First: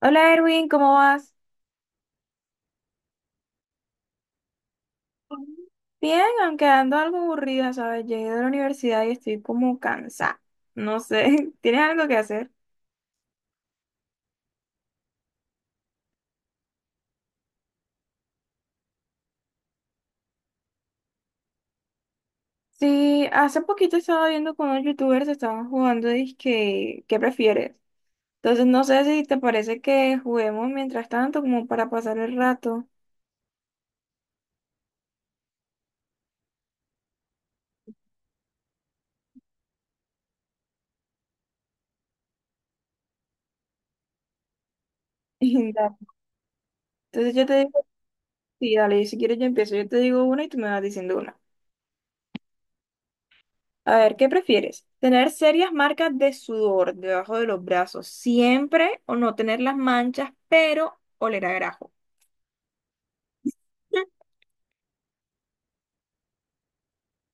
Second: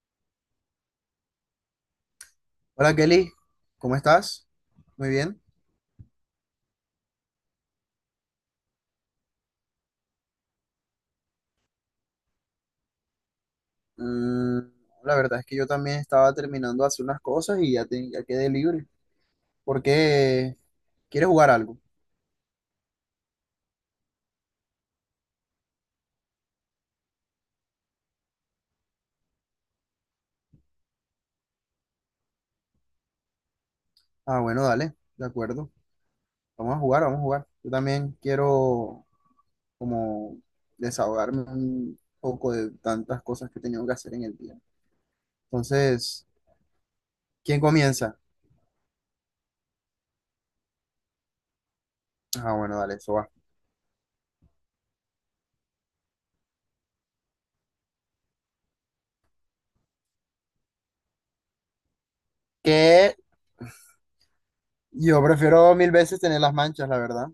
Hola Erwin, ¿cómo vas? Hola Kelly, ¿cómo estás? Muy bien. Bien, aunque ando algo aburrida, ¿sabes? Llegué de la universidad y estoy como cansada. No sé, ¿tienes algo que hacer? Mm, la verdad es que yo también estaba terminando de hacer unas cosas y ya, ya quedé libre. ¿Por qué? ¿Quieres jugar algo? Sí, hace poquito estaba viendo con unos youtubers, estaban jugando disque, ¿qué prefieres? Entonces no sé si te parece que juguemos mientras tanto como para pasar el rato. Ah, bueno, dale, de acuerdo. Vamos a jugar, vamos a jugar. Yo también quiero como desahogarme un poco de tantas cosas que he tenido que hacer en el día. Dale. Entonces, Entonces yo te ¿quién digo, comienza? sí, dale, y si quieres yo empiezo, yo te digo una y tú me vas diciendo una. Ah, bueno, dale, eso va. A ver, ¿qué prefieres? ¿Tener serias marcas de sudor debajo de los brazos siempre o no tener las manchas, pero oler a grajo? Que yo prefiero mil veces tener las manchas, la verdad.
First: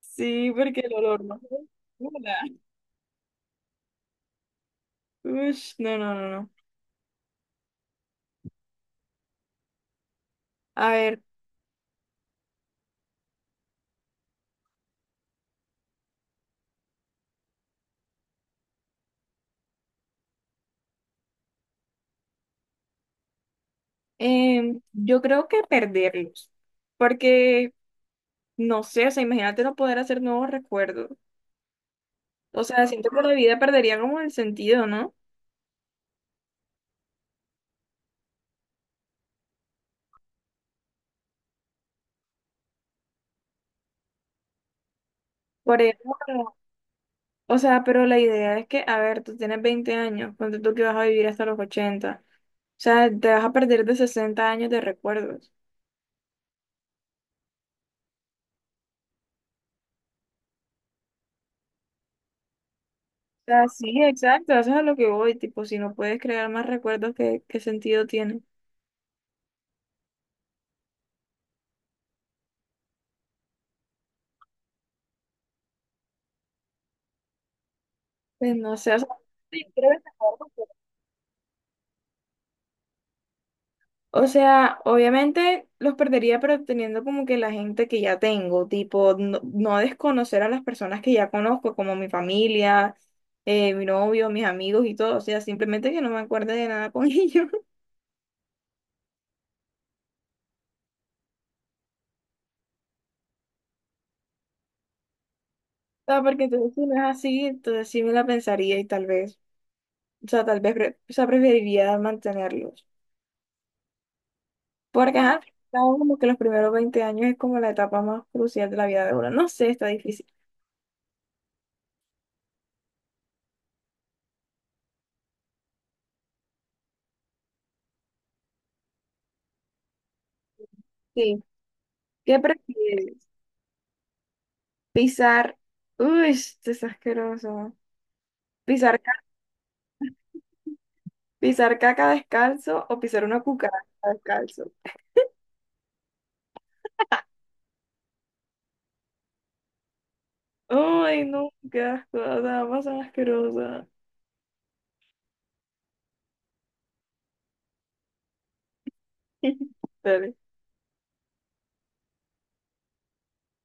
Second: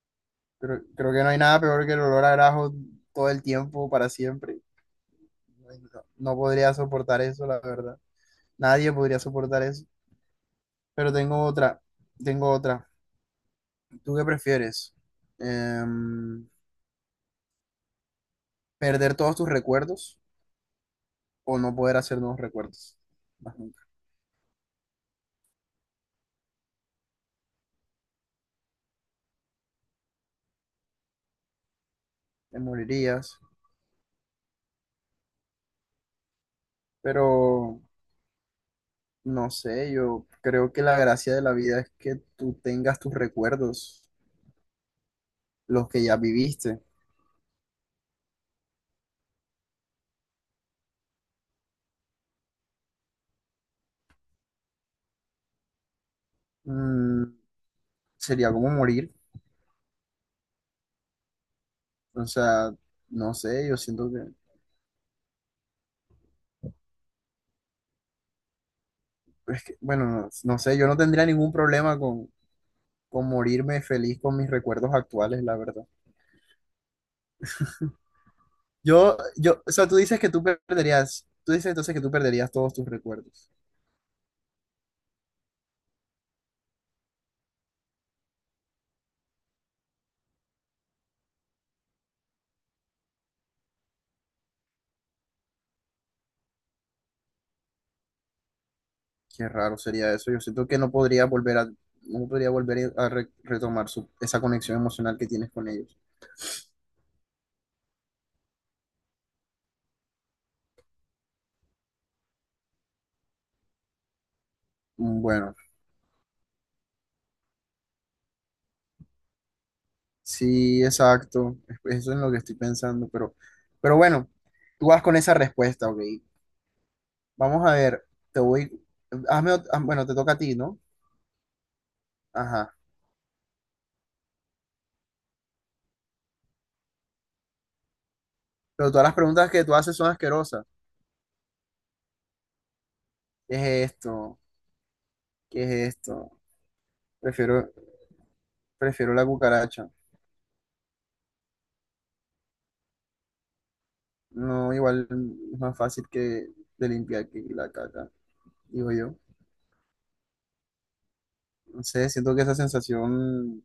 Sí, porque Creo, el creo que olor no hay no. nada peor que el olor a Hola. grajo todo el tiempo, para siempre. No, Ush, no, no, no, no no. podría soportar eso, la verdad. Nadie podría soportar eso. A Pero ver, tengo otra, tengo otra. ¿Tú qué prefieres? Em, ¿Perder todos tus recuerdos o no poder hacer nuevos recuerdos? Más nunca. Yo creo que perderlos, porque no sé, o sea, imagínate no poder hacer nuevos recuerdos. Te O sea, siento que la morirías. vida perdería como el sentido, ¿no? Pero no sé, yo creo que la gracia de la vida es que tú tengas tus recuerdos, Por los que ya ejemplo, viviste. o sea, pero la idea es que, a ver, tú tienes 20 años, ponte tú que vas a vivir hasta los 80. O sea, te vas a perder de 60 años de recuerdos. Mm, sería como morir. O sea, no O sea, sé, yo sí, siento que, exacto, eso es a lo que voy, tipo, si no puedes crear más recuerdos, ¿qué sentido tiene? es que, bueno, no, no sé, yo no tendría ningún problema con, morirme feliz con mis recuerdos actuales, la verdad. Pues no sé, o sea, Yo, sí, yo, o sea, creo que tú dices que tú recuerdo, perderías, tú dices entonces que tú perderías todos tus recuerdos. o sea, obviamente los perdería, pero teniendo como que la gente que ya tengo, tipo, no, no desconocer a las personas que ya conozco, como mi familia, mi novio, mis amigos y todo, o sea, simplemente que no me acuerde de nada con ellos. Qué raro sería eso. Yo siento que no podría volver a retomar esa conexión emocional que tienes con ellos. O sea, porque entonces si no es así, entonces sí me la pensaría y tal vez. O sea, tal vez, o sea, preferiría mantenerlos. Porque, Mm, ajá, al fin bueno, y al cabo, como que los primeros 20 años es como la etapa más crucial de la vida de uno. No sé, está difícil. sí, exacto. Eso es lo que estoy pensando, pero bueno, tú vas con esa respuesta, ok. Vamos a ver, te voy, ah, bueno, te toca a ti, ¿no? Sí. ¿Qué Ajá. prefieres? Pisar. Uy, esto es asqueroso. Pero Pisar, todas ca- las preguntas que tú haces son asquerosas. pisar caca descalzo o pisar una ¿Qué es cucaracha esto? descalzo. ¿Qué es esto? Prefiero, prefiero la cucaracha. Ay, no, qué asco. O sea, ambas son asquerosas. No, igual es más fácil que de limpiar que la caca, digo yo. Dale. No sé, siento que esa sensación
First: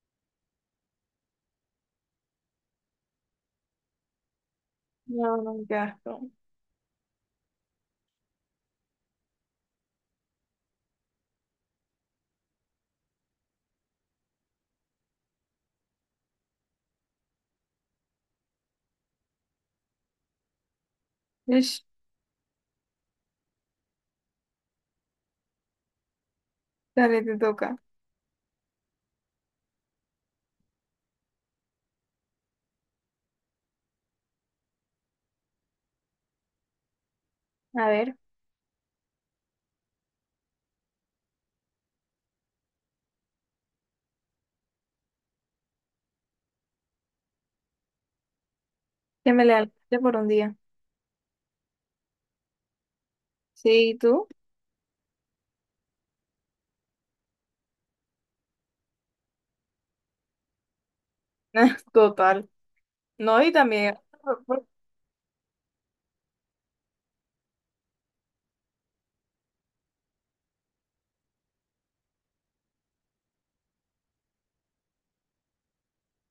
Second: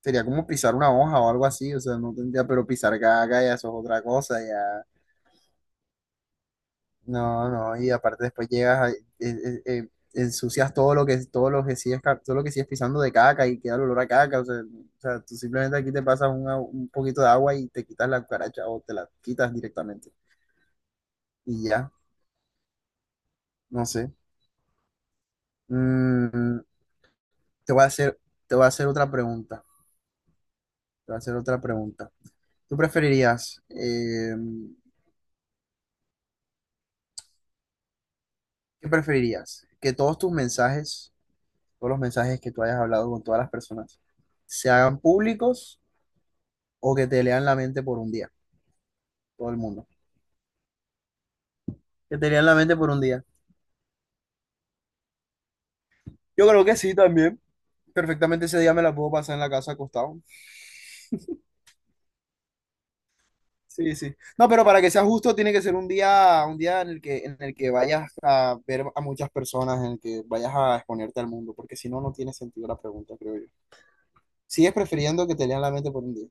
sería como pisar una hoja o algo así, o sea, no tendría, pero pisar caca ya eso es otra cosa, ya. No, no, qué asco. No, no, y aparte después llegas, ensucias todo lo que, todo lo que sigues pisando de caca y queda el olor a caca, o sea, tú simplemente aquí te pasas un poquito de agua y te quitas la cucaracha o te la quitas directamente y Ush, ya, no sé. Mm, dale, te te toca. voy a hacer, te voy a hacer otra pregunta, te voy a hacer otra pregunta. ¿Tú preferirías, eh, A ver, qué preferirías? ¿Que todos tus mensajes, todos los mensajes que tú hayas hablado con todas las personas, se hagan públicos? O que te lean la mente por un día, que me todo el lea el mundo. por un día. Que te lean la mente por un día. Sí, ¿y tú? Yo creo que sí también. Perfectamente ese día me la puedo pasar en la casa acostado. Total. No, y Sí, también, sí. No, pero para que sea justo tiene que ser un día en el que, vayas a ver a muchas personas, en el que vayas a exponerte al mundo, porque si no, no tiene sentido la pregunta, creo yo. Sigues prefiriendo que te lean la mente por un día.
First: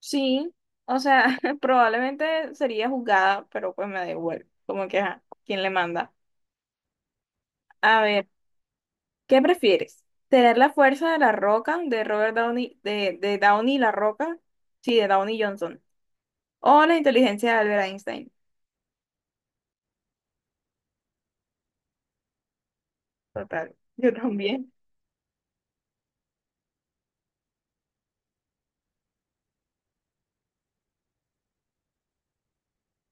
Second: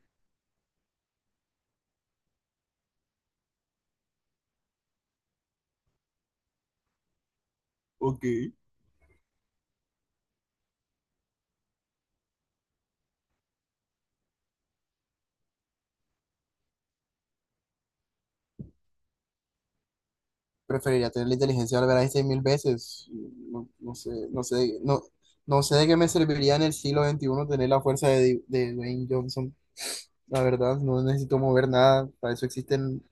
sí, o sea, probablemente sería juzgada, pero pues me da igual, como que, ajá, ¿quién le manda? A Ok. ver, ¿qué prefieres? ¿Tener la fuerza de la Roca, de Robert Downey, de Downey la Roca? Sí, de Downey Johnson. ¿O la inteligencia de Albert Einstein? Preferiría tener la inteligencia de Albert Einstein mil veces. No, Total, no sé, yo no también. sé, no, no sé de qué me serviría en el siglo XXI tener la fuerza de Dwayne Johnson. La verdad, no necesito mover nada. Para eso existen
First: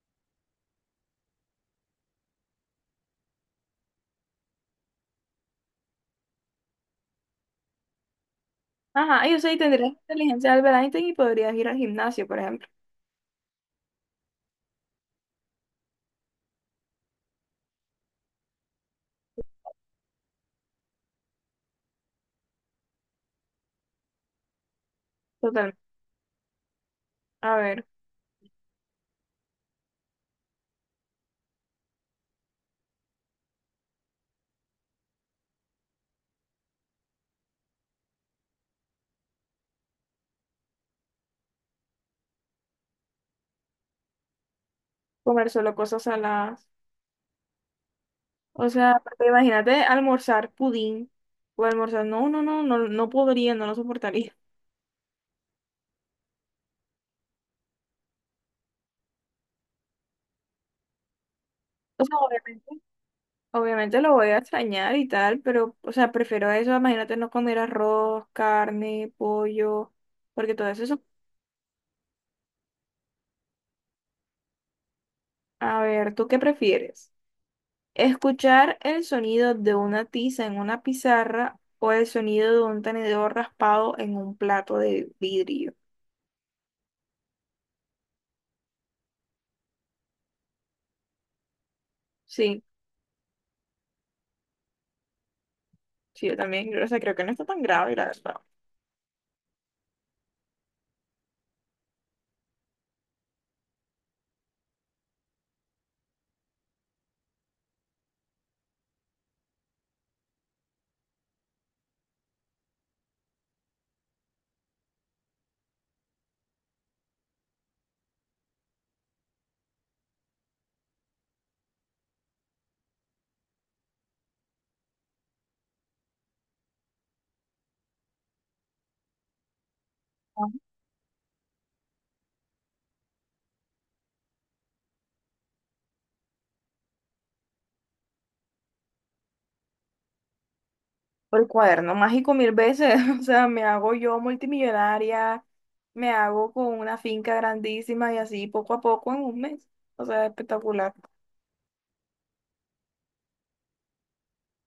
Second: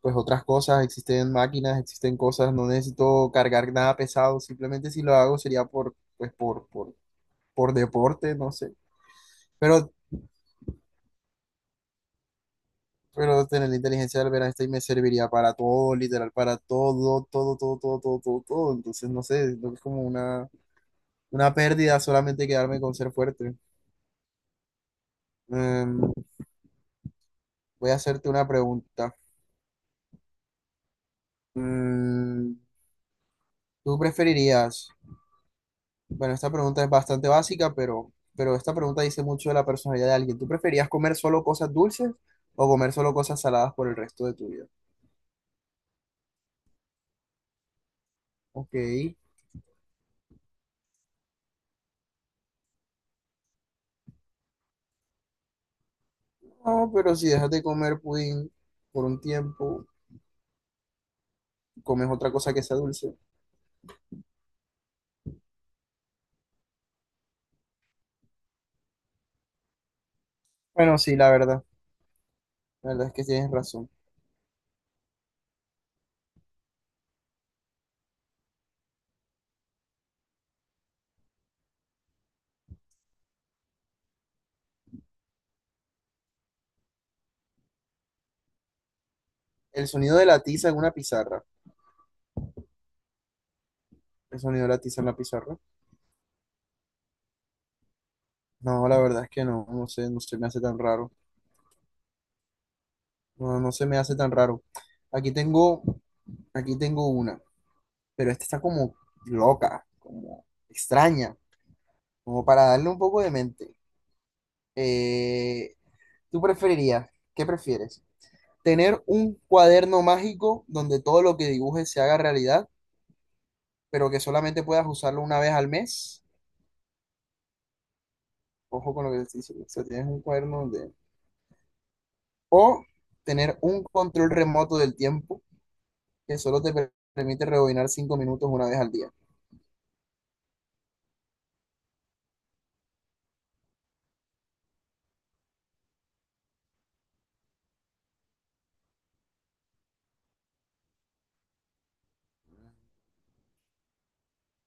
pues otras cosas, existen máquinas, existen cosas. No necesito cargar nada pesado. Simplemente si lo hago sería por pues por deporte, no sé. Ajá, yo sé, y tendrías la Pero inteligencia de Albert Einstein y podrías ir al gimnasio, por ejemplo. pero tener la inteligencia del Einstein me serviría para todo, literal, para todo, todo, todo, todo, todo, todo, todo. Entonces, no sé, creo es como una, pérdida solamente quedarme con ser fuerte. Total, Em, a ver, voy a hacerte una pregunta. Mm, ¿Tú preferirías? Bueno, esta pregunta es bastante básica, pero esta pregunta dice mucho de la personalidad de alguien. ¿Tú preferías comer solo cosas dulces o comer solo cosas saladas por el resto de tu vida? comer solo cosas saladas. O Ok. sea, imagínate almorzar pudín. O almorzar, no, no, no, no, no podría, no lo soportaría. No, pero si dejas de comer pudín por un tiempo, O comes sea, otra cosa que sea obviamente, dulce. obviamente lo voy a extrañar y tal, pero, o sea, prefiero eso, imagínate no comer arroz, carne, pollo, porque todo eso. Bueno, sí, la verdad. La verdad es que tienes razón. A ver, ¿tú qué prefieres? ¿Escuchar el sonido de una tiza en una pizarra o el sonido de un tenedor raspado en un plato de vidrio? El sonido de la tiza en una pizarra. Sí, ¿El sonido de la tiza en la pizarra? sí, yo también, o sea, creo que no está tan grave, la verdad. No, la verdad es que no. No sé, no se me hace tan raro. No, no se me hace tan raro. Aquí tengo, aquí tengo una. Pero esta está como loca, como extraña, como para darle un poco de mente. Eh, ¿tú preferirías, qué prefieres? ¿Tener un cuaderno mágico donde todo lo que dibujes se haga realidad, pero que solamente puedas usarlo una vez al mes? Ojo con lo que te estoy diciendo, o sea, tienes un cuaderno donde. O tener un control remoto del tiempo que solo te permite rebobinar 5 minutos una vez al día. Por el cuaderno mágico mil veces, o sea, me hago yo multimillonaria, me hago con una finca grandísima y así poco a poco en un mes, o sea, espectacular.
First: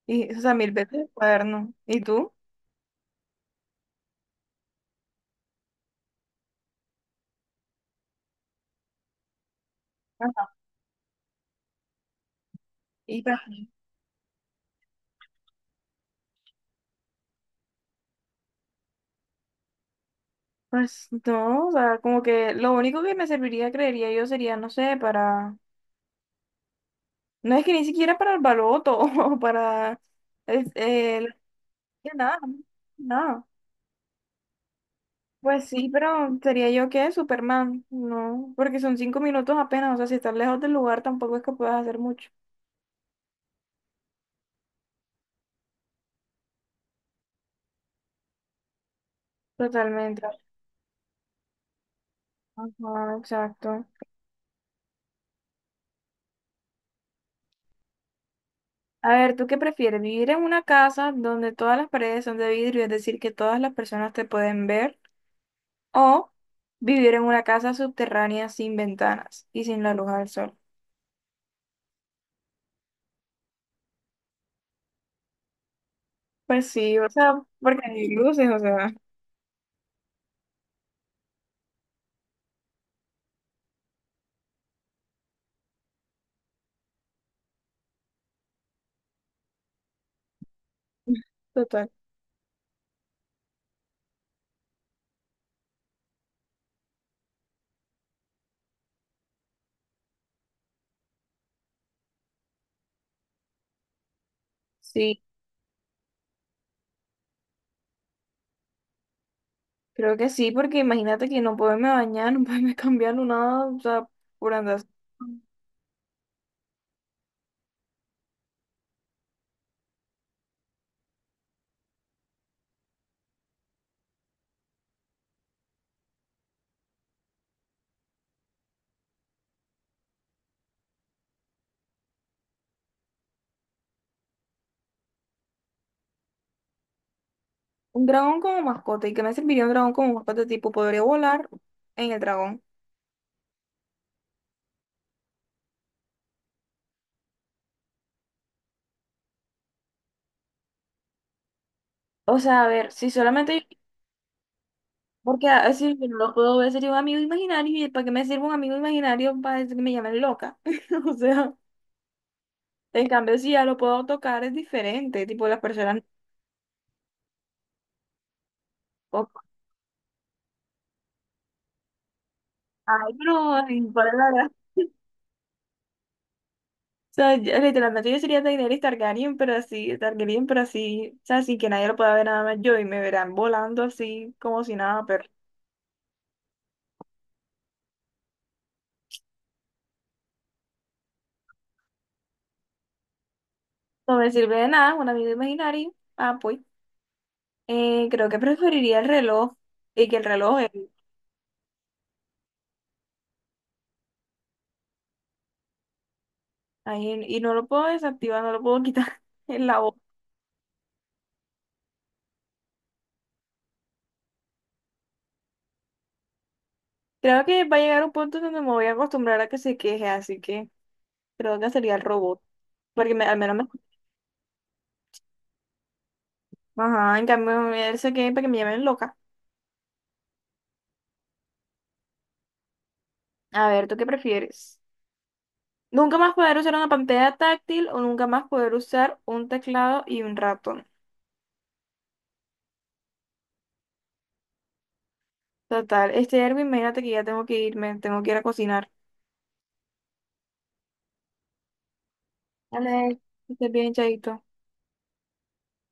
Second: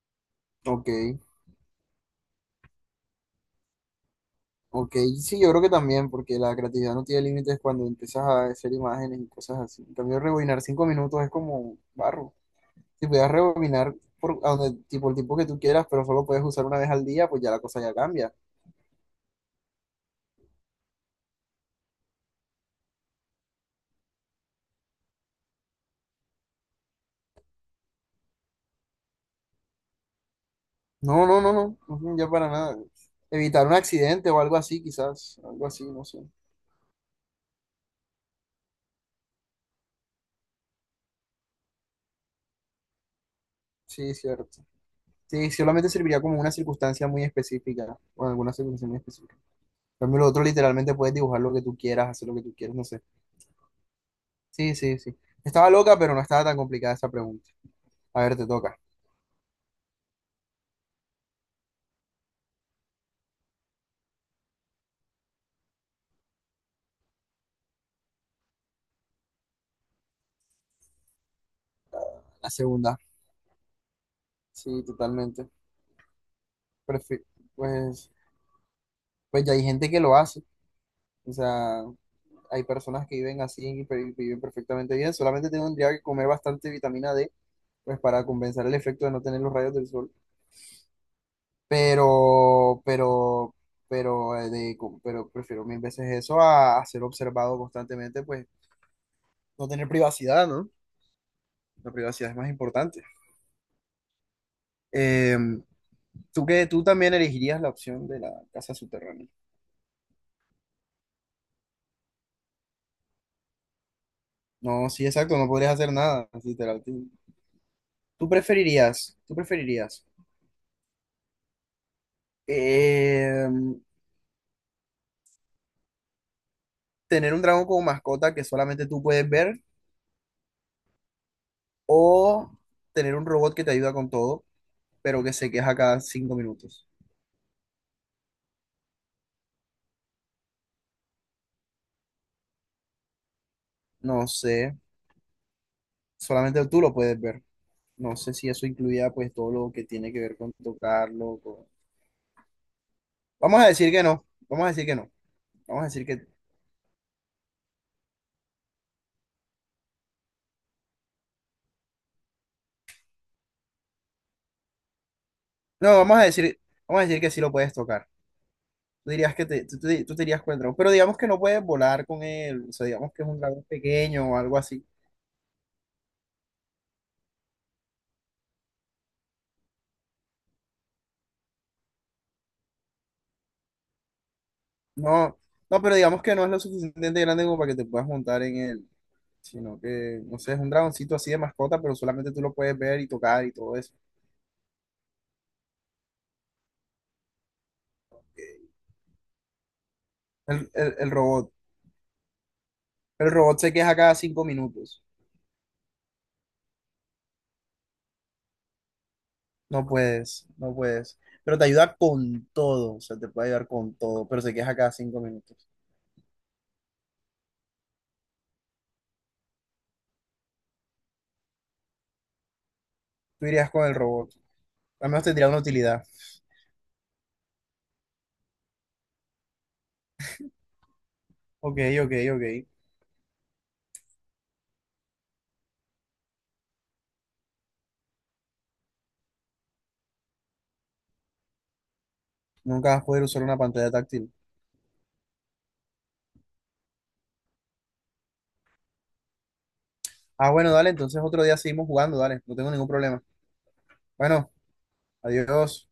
Y, o sea, mil Ok. veces el cuaderno. ¿Y tú? Ok, sí, yo creo que también, porque la creatividad no tiene límites cuando empiezas a hacer imágenes y cosas así. En cambio, Ajá. rebobinar 5 minutos es como barro. Si Y pudieras pa- rebobinar por a donde, tipo el tiempo que tú quieras, pero solo puedes usar una vez al día, pues ya la cosa ya cambia. pues no, o sea, como que lo único que me serviría, creería yo, sería, no sé, para, no es que ni siquiera para el baloto o para, es- eh, No, la- no, no, no, ujú, ya nada, para nada. nada. Evitar un accidente o algo así, quizás, Pues algo sí, así, no sé. pero sería yo que Superman, no, porque son 5 minutos apenas, o sea, si estás lejos del lugar tampoco es que puedas hacer mucho. Sí, cierto. Sí, solamente serviría como una circunstancia muy específica, o en alguna circunstancia muy específica. En cambio, Totalmente. lo otro literalmente puedes dibujar lo que tú quieras, hacer lo que tú quieras, no sé. Ajá, exacto. Sí, sí, sí. Estaba loca, pero no estaba tan complicada esa pregunta. A ver, te toca. A ver, ¿tú qué prefieres? ¿Vivir en una casa donde todas las paredes son de vidrio, es decir, que todas las personas te pueden ver? ¿O vivir en una casa subterránea sin ventanas y sin la luz del sol? La segunda. Sí, totalmente. Pues sí, o Prefi- sea, porque hay pues, luces, o sea, pues ya hay gente que lo hace. O sea, hay personas que viven así y viven perfectamente bien. Solamente tendría que comer bastante vitamina D, pues para compensar el efecto de no tener los rayos del sol. total. Pero, pero, pero prefiero mil veces eso a, ser observado constantemente, pues no tener privacidad, ¿no? La privacidad es más importante. Sí. Eh, Tú que tú también elegirías la opción de la casa subterránea. Creo que sí, porque imagínate que no poderme bañar, no poderme cambiar, no nada, o sea, por andar. No, sí, exacto, no podrías hacer nada, literal. Tú preferirías eh, tener un dragón como mascota que solamente tú puedes ver o tener un robot que te ayuda con todo, pero que se queja cada 5 minutos. Un dragón como mascota, ¿y qué me serviría un dragón como mascota? Tipo, podría volar en el dragón. No sé, solamente tú lo puedes ver. No sé si eso incluía pues todo lo que tiene que ver con tocarlo. O sea, a ver, si Vamos solamente, a decir que no, vamos a decir que no, porque vamos a si decir yo no que lo puedo ver, sería un amigo imaginario, ¿y para qué me sirve un amigo imaginario para decir que me llamen loca? O sea, en cambio, si ya lo puedo tocar, es diferente, tipo, las no, personas, vamos a decir que sí lo puedes tocar. Tú o- dirías que te, tú di- tú te irías con el dragón, pero digamos que no puedes volar con él, o sea, digamos ay, que es un pero, dragón ay, ¿cuál es pequeño la o gracia? algo así. O sea, literalmente yo sería Daenerys Targaryen, pero así, o sea, sin que nadie lo pueda ver nada más yo y me verán volando así como si nada, pero No, no, pero digamos que no es lo suficientemente grande como para que te puedas montar en él, sino que, no sé, es un dragoncito así de mascota, pero solamente tú lo puedes ver y tocar y todo eso. no me sirve de nada, un amigo imaginario. Ah, pues, creo que preferiría el reloj y que el reloj, El, el, el robot, el robot se queja cada 5 minutos. ahí, y no lo puedo desactivar, no lo puedo quitar en la No voz. puedes, no puedes. Pero te ayuda con todo, o sea, te puede ayudar con todo, pero se queja cada 5 minutos. Creo que va a llegar un punto donde me voy a acostumbrar a que se queje, así que creo que sería el robot, porque al Tú menos me... irías con el robot, al menos tendría una utilidad. Ajá, en cambio, él se queje para que me llamen loca. Ok, ok, ok. A ver, ¿tú qué prefieres? Nunca más poder usar una pantalla táctil o nunca más poder usar un teclado y un ratón. Nunca vas a poder usar una pantalla táctil. Total. Este Erwin, imagínate que ya tengo que irme, tengo que ir a cocinar. Ah, bueno, dale, entonces otro día seguimos jugando, dale, no tengo ningún Vale, problema. que estés bien, chaito. Bueno, adiós.